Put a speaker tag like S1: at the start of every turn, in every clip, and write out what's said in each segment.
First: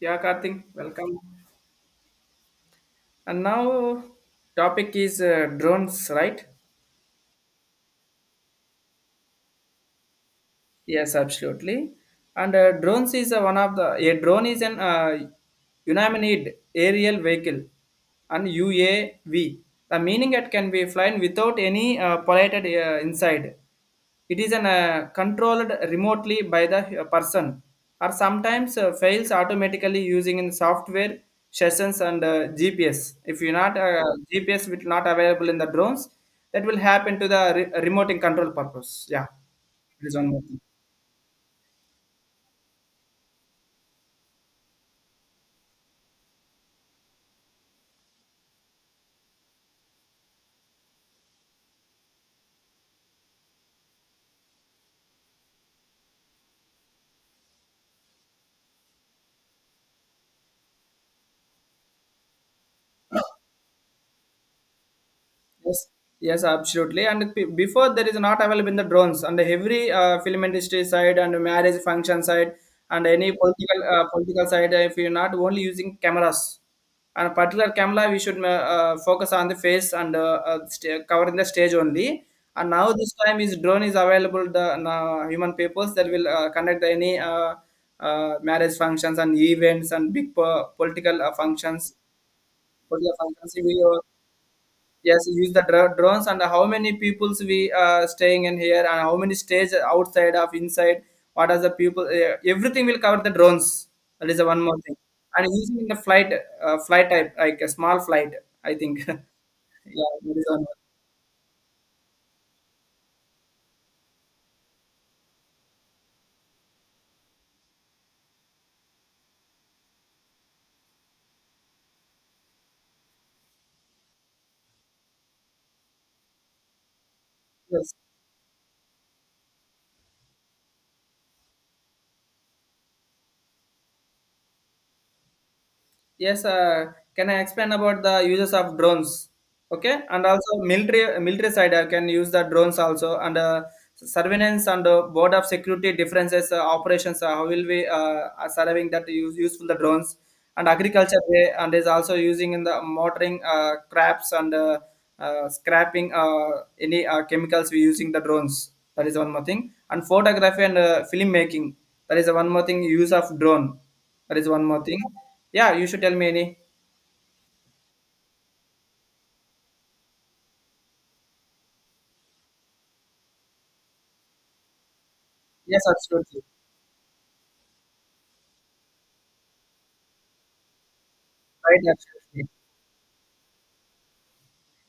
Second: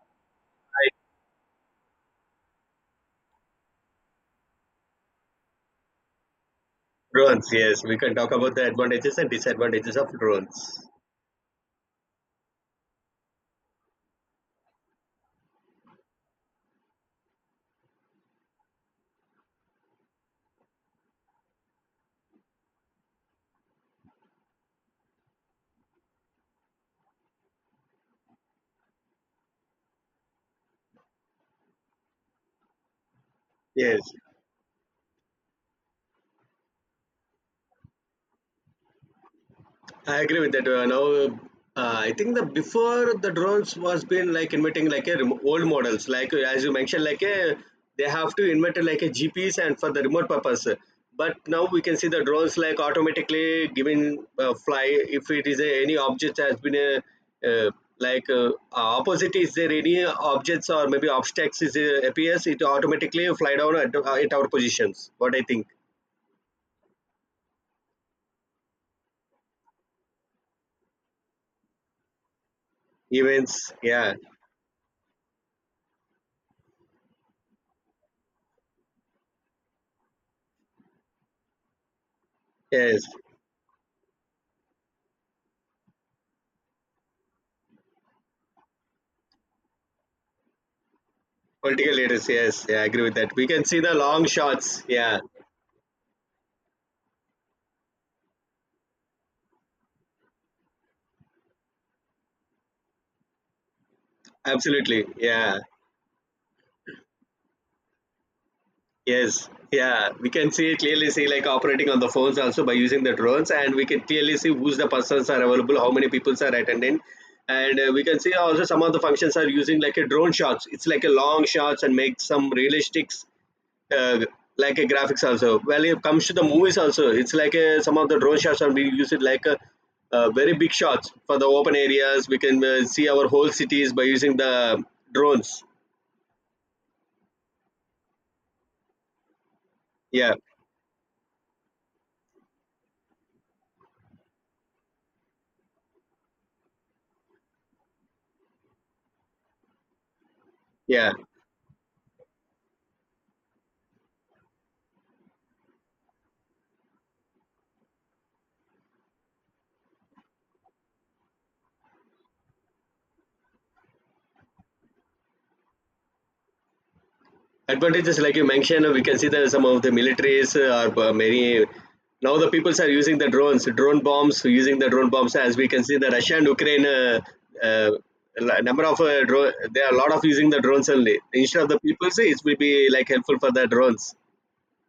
S1: Yeah, Karthik, welcome. And now topic is drones, right?
S2: Drones, yes, we can talk about the advantages and disadvantages of drones.
S1: Yes, absolutely. And drones is one of the a drone is an unmanned aerial vehicle, and UAV. The meaning it can be flown without any piloted inside. It is an controlled remotely by the person, or sometimes fails automatically using in software sessions and GPS. If you're not
S2: Yes,
S1: uh, GPS, will not available in the drones, that will happen to the remote control purpose. Yeah, it is
S2: I
S1: one more
S2: agree with
S1: thing.
S2: that. Now, I think the before the drones was been like inventing like a remo old models, like as you mentioned, like a they have to invent like a GPS and for the remote purpose. But now we can see the drones like automatically giving fly if it is a, any object has been a, uh, opposite is there any objects or maybe obstacles is appears it automatically fly down at our positions. What I think
S1: Yes, yes, absolutely. And before there is not available in the drones and every film industry side and marriage function side and any
S2: events, yeah,
S1: political side. If you're not only using cameras, and particular camera, we should focus on the face and covering the stage only. And now
S2: yes.
S1: this time is drone is available. The now human peoples that will conduct any marriage functions and events and big political functions.
S2: Political leaders, yes, yeah, I agree with
S1: Political
S2: that. We
S1: functions.
S2: can see
S1: We,
S2: the long shots, yeah,
S1: yes, use the drones and how many peoples we staying in here and how many stage outside of inside. What are the people? Everything will cover the drones. That is the one more thing.
S2: absolutely,
S1: And
S2: yeah,
S1: using the flight, flight type like a small flight, I think. Yeah,
S2: yes, yeah. We
S1: that is
S2: can
S1: one more.
S2: see clearly see like operating on the phones also by using the drones, and we can clearly see who's the persons are available, how many people are attending, and we can see also some of the functions are using like a drone shots. It's like a long shots and make some realistics uh, like a graphics also. Well, it comes to the movies also.
S1: Yes.
S2: Some of the drone shots and we use it like a very big shots for the open areas. We can see our whole cities by using the drones.
S1: Yes, can I explain about the uses of drones? Okay, and
S2: Yeah,
S1: also military side I can use the drones also and surveillance and board of security differences operations. How will we are surveying that useful the drones and
S2: yeah.
S1: agriculture way and is also using in the monitoring crops and scrapping any chemicals we using the drones. That is one more thing. And photography and film making. That is one more thing use of drone, that is one more thing. Yeah, you should tell me any.
S2: Advantages like you mentioned, we can see that some of the militaries are many. Now the peoples are using the drones, drone bombs, using the drone bombs. As we
S1: Yes,
S2: can see, the Russia
S1: absolutely.
S2: and Ukraine uh, number of drone, there are a lot of using the drones only. Instead of the
S1: Right,
S2: peoples, it
S1: absolutely.
S2: will be like helpful for the drones.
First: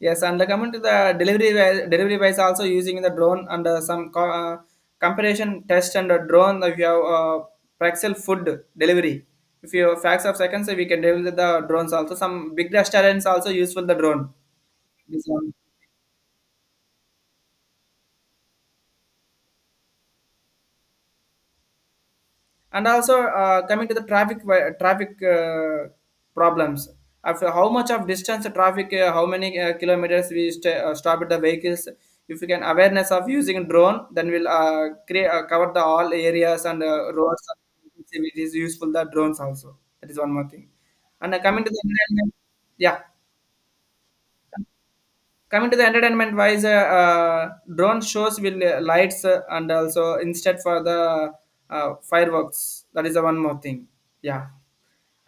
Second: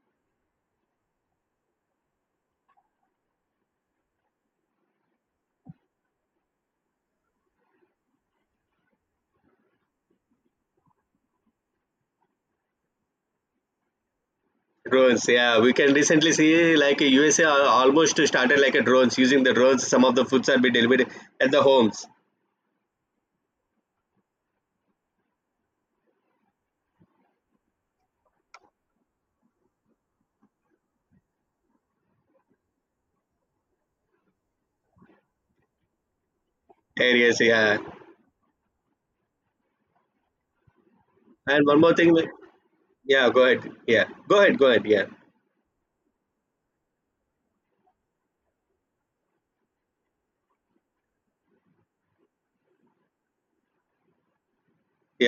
S1: Yes, and coming to the delivery wise, also using the drone and some comparison test and a drone. If you have Praxel food delivery, if you have facts of seconds, we can deliver the drones also. Some big restaurants also useful the drone.
S2: Drones, yeah. We can recently see like USA al- almost started like a drones using the drones. Some of the foods are being delivered at the homes
S1: And also coming to the traffic problems after how much of distance traffic, how many kilometers we stop at the vehicles. If we can awareness of using drone, then we'll create cover the all areas and
S2: areas,
S1: roads.
S2: yeah.
S1: It is useful the drones also, that is one more thing. And coming
S2: And
S1: to the
S2: one more thing,
S1: entertainment, yeah,
S2: yeah. Go ahead, yeah. Go ahead, yeah.
S1: coming to the entertainment wise, uh, drone shows will lights and also instead for the fireworks, that is the one more thing. Yeah,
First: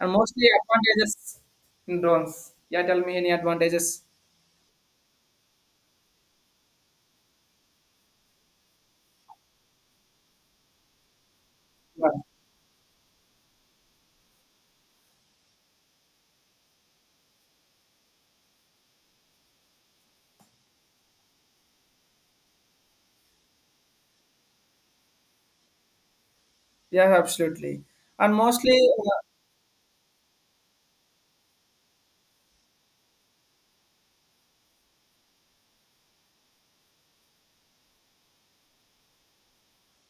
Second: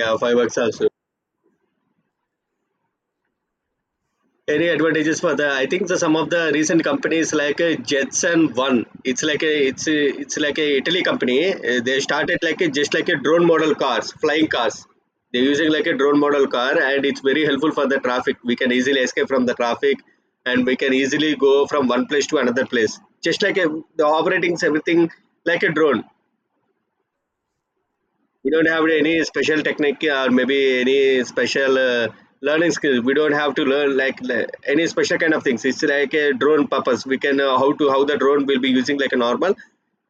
S1: and mostly
S2: fireworks also.
S1: advantages in drones. Yeah, tell me any advantages.
S2: Any advantages for the? I think the, some of the recent companies like Jetson One. It's it's like a Italy company. They
S1: Yeah,
S2: started like a, just like a drone model cars, flying cars. They're using like a drone model car, and it's very helpful for the traffic. We can easily escape from the traffic, and we can easily go from one place to another place. Just like a, the operating everything like a drone.
S1: yeah, absolutely. And
S2: We don't
S1: mostly
S2: have any special technique or maybe any special learning skill. We don't have to learn like le- any special kind of things. It's like a drone purpose. We can how to how the drone will be using like a normal.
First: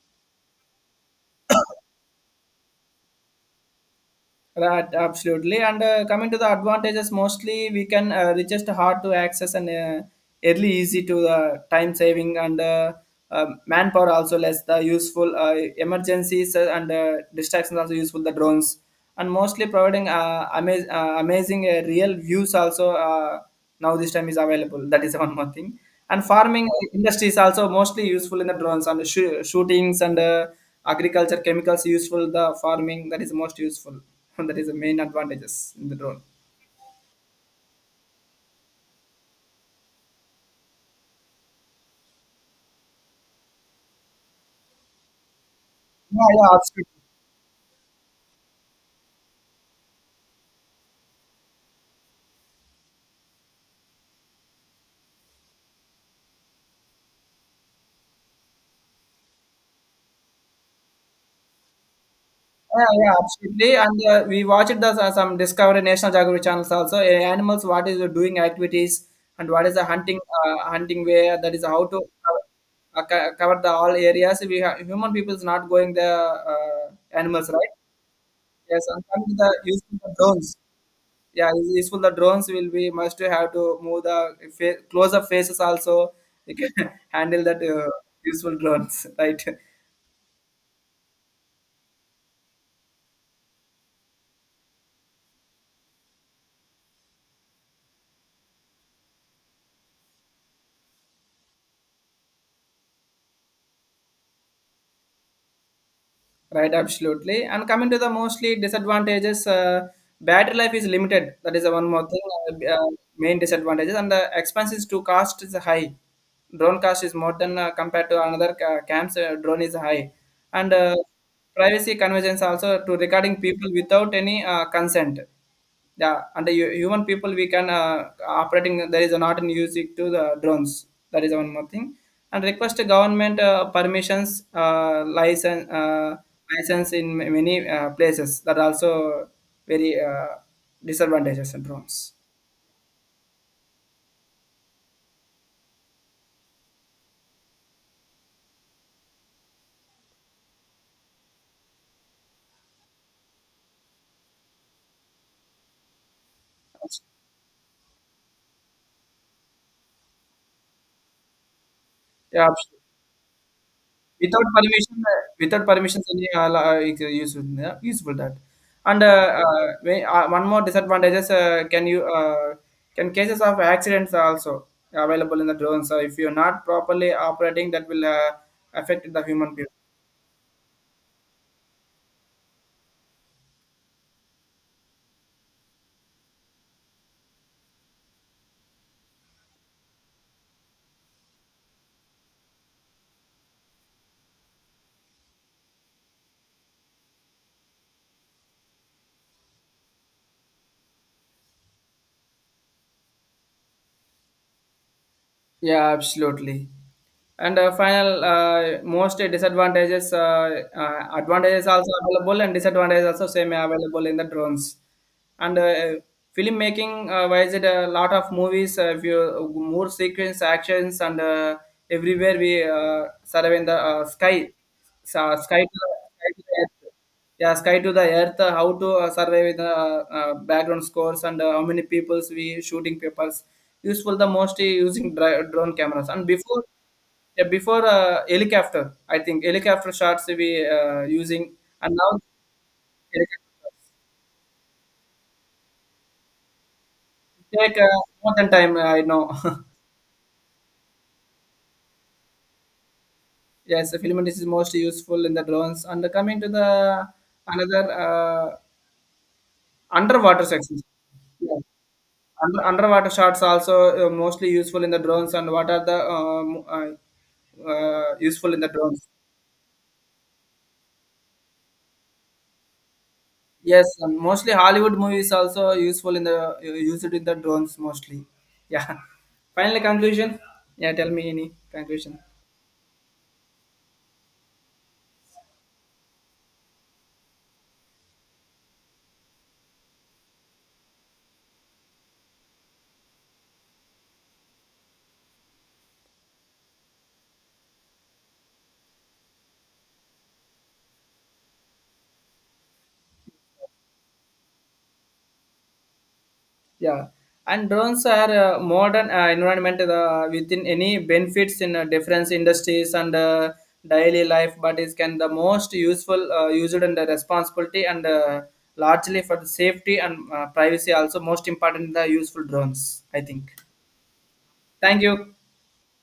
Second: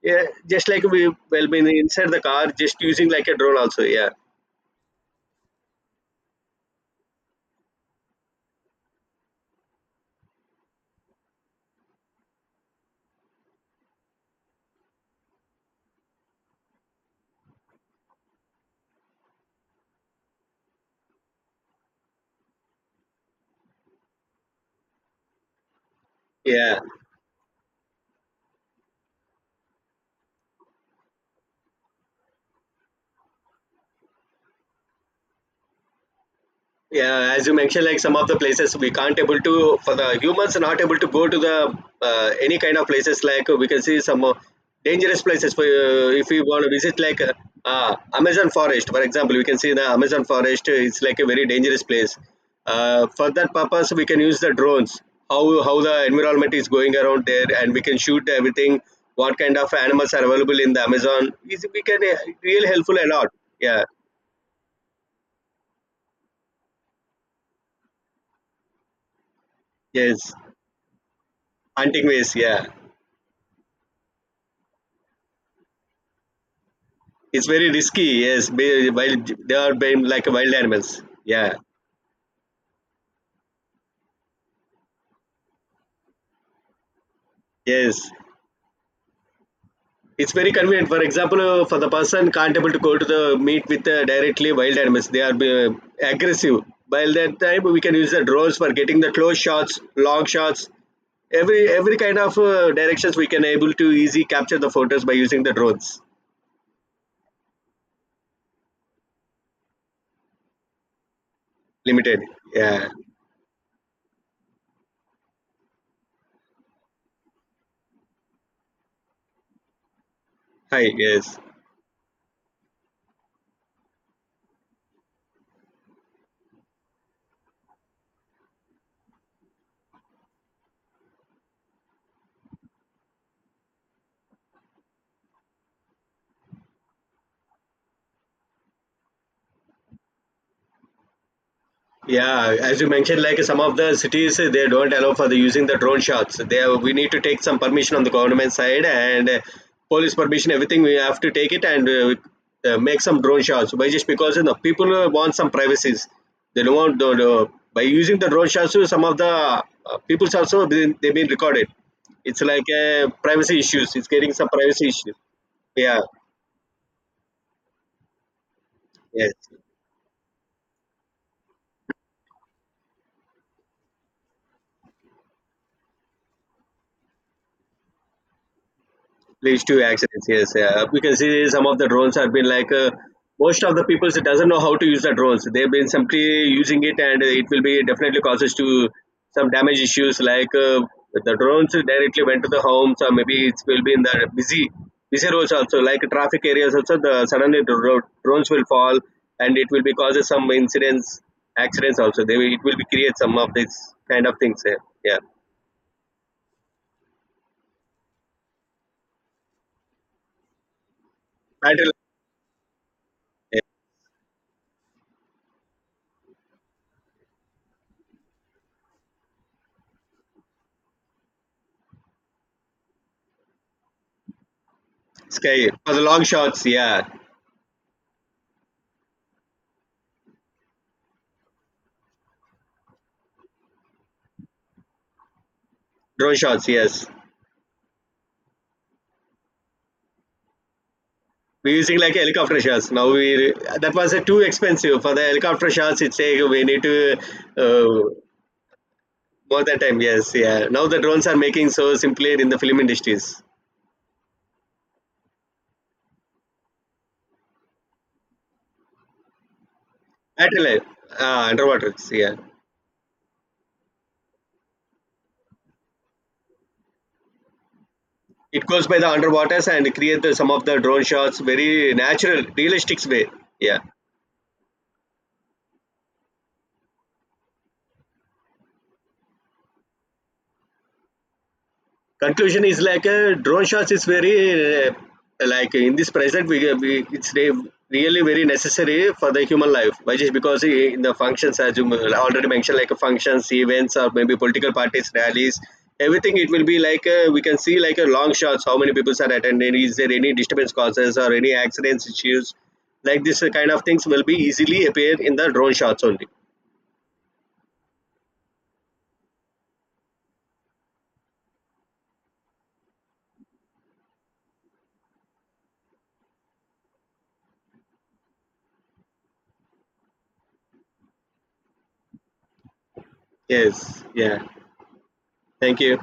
S2: Yeah, just like we will be inside the car, just using like a drone also. Yeah,
S1: right, absolutely. And coming to the advantages, mostly we can reaches to hard to access and early easy to the time saving and manpower also less the useful emergencies and distractions also useful the drones. And mostly providing amazing real views also. Now this time is available. That is one more thing. And farming
S2: yeah.
S1: industry is also mostly useful in the drones and shootings and agriculture chemicals useful the farming, that is most useful. That is the main advantages in the drone.
S2: Yeah, as you mentioned, like some of the places we can't able to for the humans are not able to go to the any kind of places like we can see some dangerous places for
S1: Yeah,
S2: if we
S1: yeah,
S2: want to visit
S1: absolutely.
S2: like Amazon forest for example we can see the Amazon forest it's like a very dangerous place. For that purpose we can use the drones how the environment is going around there and we can shoot everything what kind of animals are available in the Amazon is we can really
S1: Yeah,
S2: helpful a
S1: yeah,
S2: lot
S1: absolutely.
S2: yeah
S1: And we watched the some Discovery National Geographic channels also. Uh, animals, what is the doing activities and what is the hunting,
S2: yes
S1: hunting way? That is how to
S2: hunting ways
S1: cover,
S2: yeah.
S1: cover the all areas. We have, human people is not going the
S2: It's
S1: animals,
S2: very
S1: right?
S2: risky. Yes,
S1: Yes,
S2: be-
S1: and coming
S2: wild.
S1: to
S2: They
S1: the
S2: are
S1: useful
S2: being
S1: the
S2: like wild
S1: drones.
S2: animals.
S1: Yeah,
S2: Yeah.
S1: useful the drones will be must to have to move the close up faces also. You can handle that,
S2: Yes.
S1: useful drones, right?
S2: It's very convenient. For example, for the person can't able to go to the meet with directly wild animals. They are aggressive. By that time, we can use the drones for getting the close shots, long shots. Every kind of directions we can able to easy capture the photos by using the drones.
S1: Right, absolutely. And coming to the mostly disadvantages, battery life is limited. That is the one more thing,
S2: Limited.
S1: uh, uh,
S2: Yeah.
S1: main disadvantages. And the expenses to cost is high. Drone cost is more than compared to another camps. Drone is high, and
S2: Hi. Yes.
S1: privacy conversions also to regarding people without any consent. Yeah, under human people we can operating, there is not in music to the drones, that is one more thing. And request the government permissions, license, license in many places, that also very disadvantages in drones.
S2: Yeah, as you mentioned, like some of the cities, they don't allow for the using the drone shots. They have, we need to take some permission on the government side and police permission, everything. We have to take it and make some drone shots. But just because you know people want some privacies, they don't want.
S1: Yes,
S2: The not by using the drone shots, some of the people's also been, they've been recorded. It's
S1: yeah.
S2: like privacy issues. It's getting
S1: Without
S2: some privacy
S1: permission,
S2: issue.
S1: without
S2: Yeah.
S1: permission, any is useful, yeah, useful that. And
S2: Yes.
S1: one more disadvantages, can you, can cases of accidents are also available in the drones. So if you're not properly operating, that will affect the human
S2: Leads
S1: people.
S2: to accidents, yes, yeah, we can see some of the drones have been like most of the people doesn't know how to use the drones they've been simply using it and it will be definitely causes to some damage issues like the drones directly went to the homes or maybe it will be in the busy roads also like traffic areas also the suddenly the road, drones will fall and it will be causes some incidents accidents also they will, it will be create some of these kind of things yeah, yeah.
S1: Yeah, absolutely. And final, most disadvantages, advantages also
S2: Battery-
S1: available and disadvantages also same
S2: yeah.
S1: available in the drones. And filmmaking wise, it a lot of movies, if you more sequence actions and everywhere we survey in the sky, sa
S2: Sky for the long
S1: sky to the
S2: shots,
S1: earth.
S2: yeah.
S1: Yeah, sky to the earth. Uh, how to survey with the background scores and how many peoples we shooting papers. Useful the most using drone cameras. And
S2: Drone
S1: before,
S2: shots, yes.
S1: yeah, before helicopter, I think helicopter shots we using,
S2: We're
S1: and
S2: using
S1: now
S2: like helicopter shots now.
S1: helicopter
S2: We
S1: shots.
S2: that was too expensive for the helicopter shots. It's like we need to
S1: Take
S2: uh,
S1: more than time. Uh, I know.
S2: more that time. Yes, yeah. Now the drones are making so simply in the film industries.
S1: Yes, the filament is most useful in the drones. And coming to the another underwater sections.
S2: Satellite,
S1: Yeah.
S2: underwater. Yeah,
S1: Under, underwater shots also mostly useful in the drones. And what are the useful in
S2: it
S1: the
S2: goes by the
S1: drones?
S2: underwaters and create the, some of the drone shots very natural, realistic way. Yeah.
S1: Yes, mostly Hollywood movies also useful in the used in the drones mostly. Yeah. Final conclusion. Yeah, tell me any conclusion.
S2: Conclusion is like drone shots is very like in this present we it's re- really very necessary for the human life why just because I- in the functions as you already mentioned like functions events or maybe political parties rallies everything it will be like we can see like a long shots how many people are attending is there any disturbance causes or any accidents issues like this kind of things will be easily appear in the drone shots only
S1: Yeah, and drones are modern environment within any benefits in different industries and daily life, but it can the most useful used in the responsibility and largely for the safety and privacy also most important the useful drones. I think.
S2: yes yeah
S1: Thank you.
S2: thank you.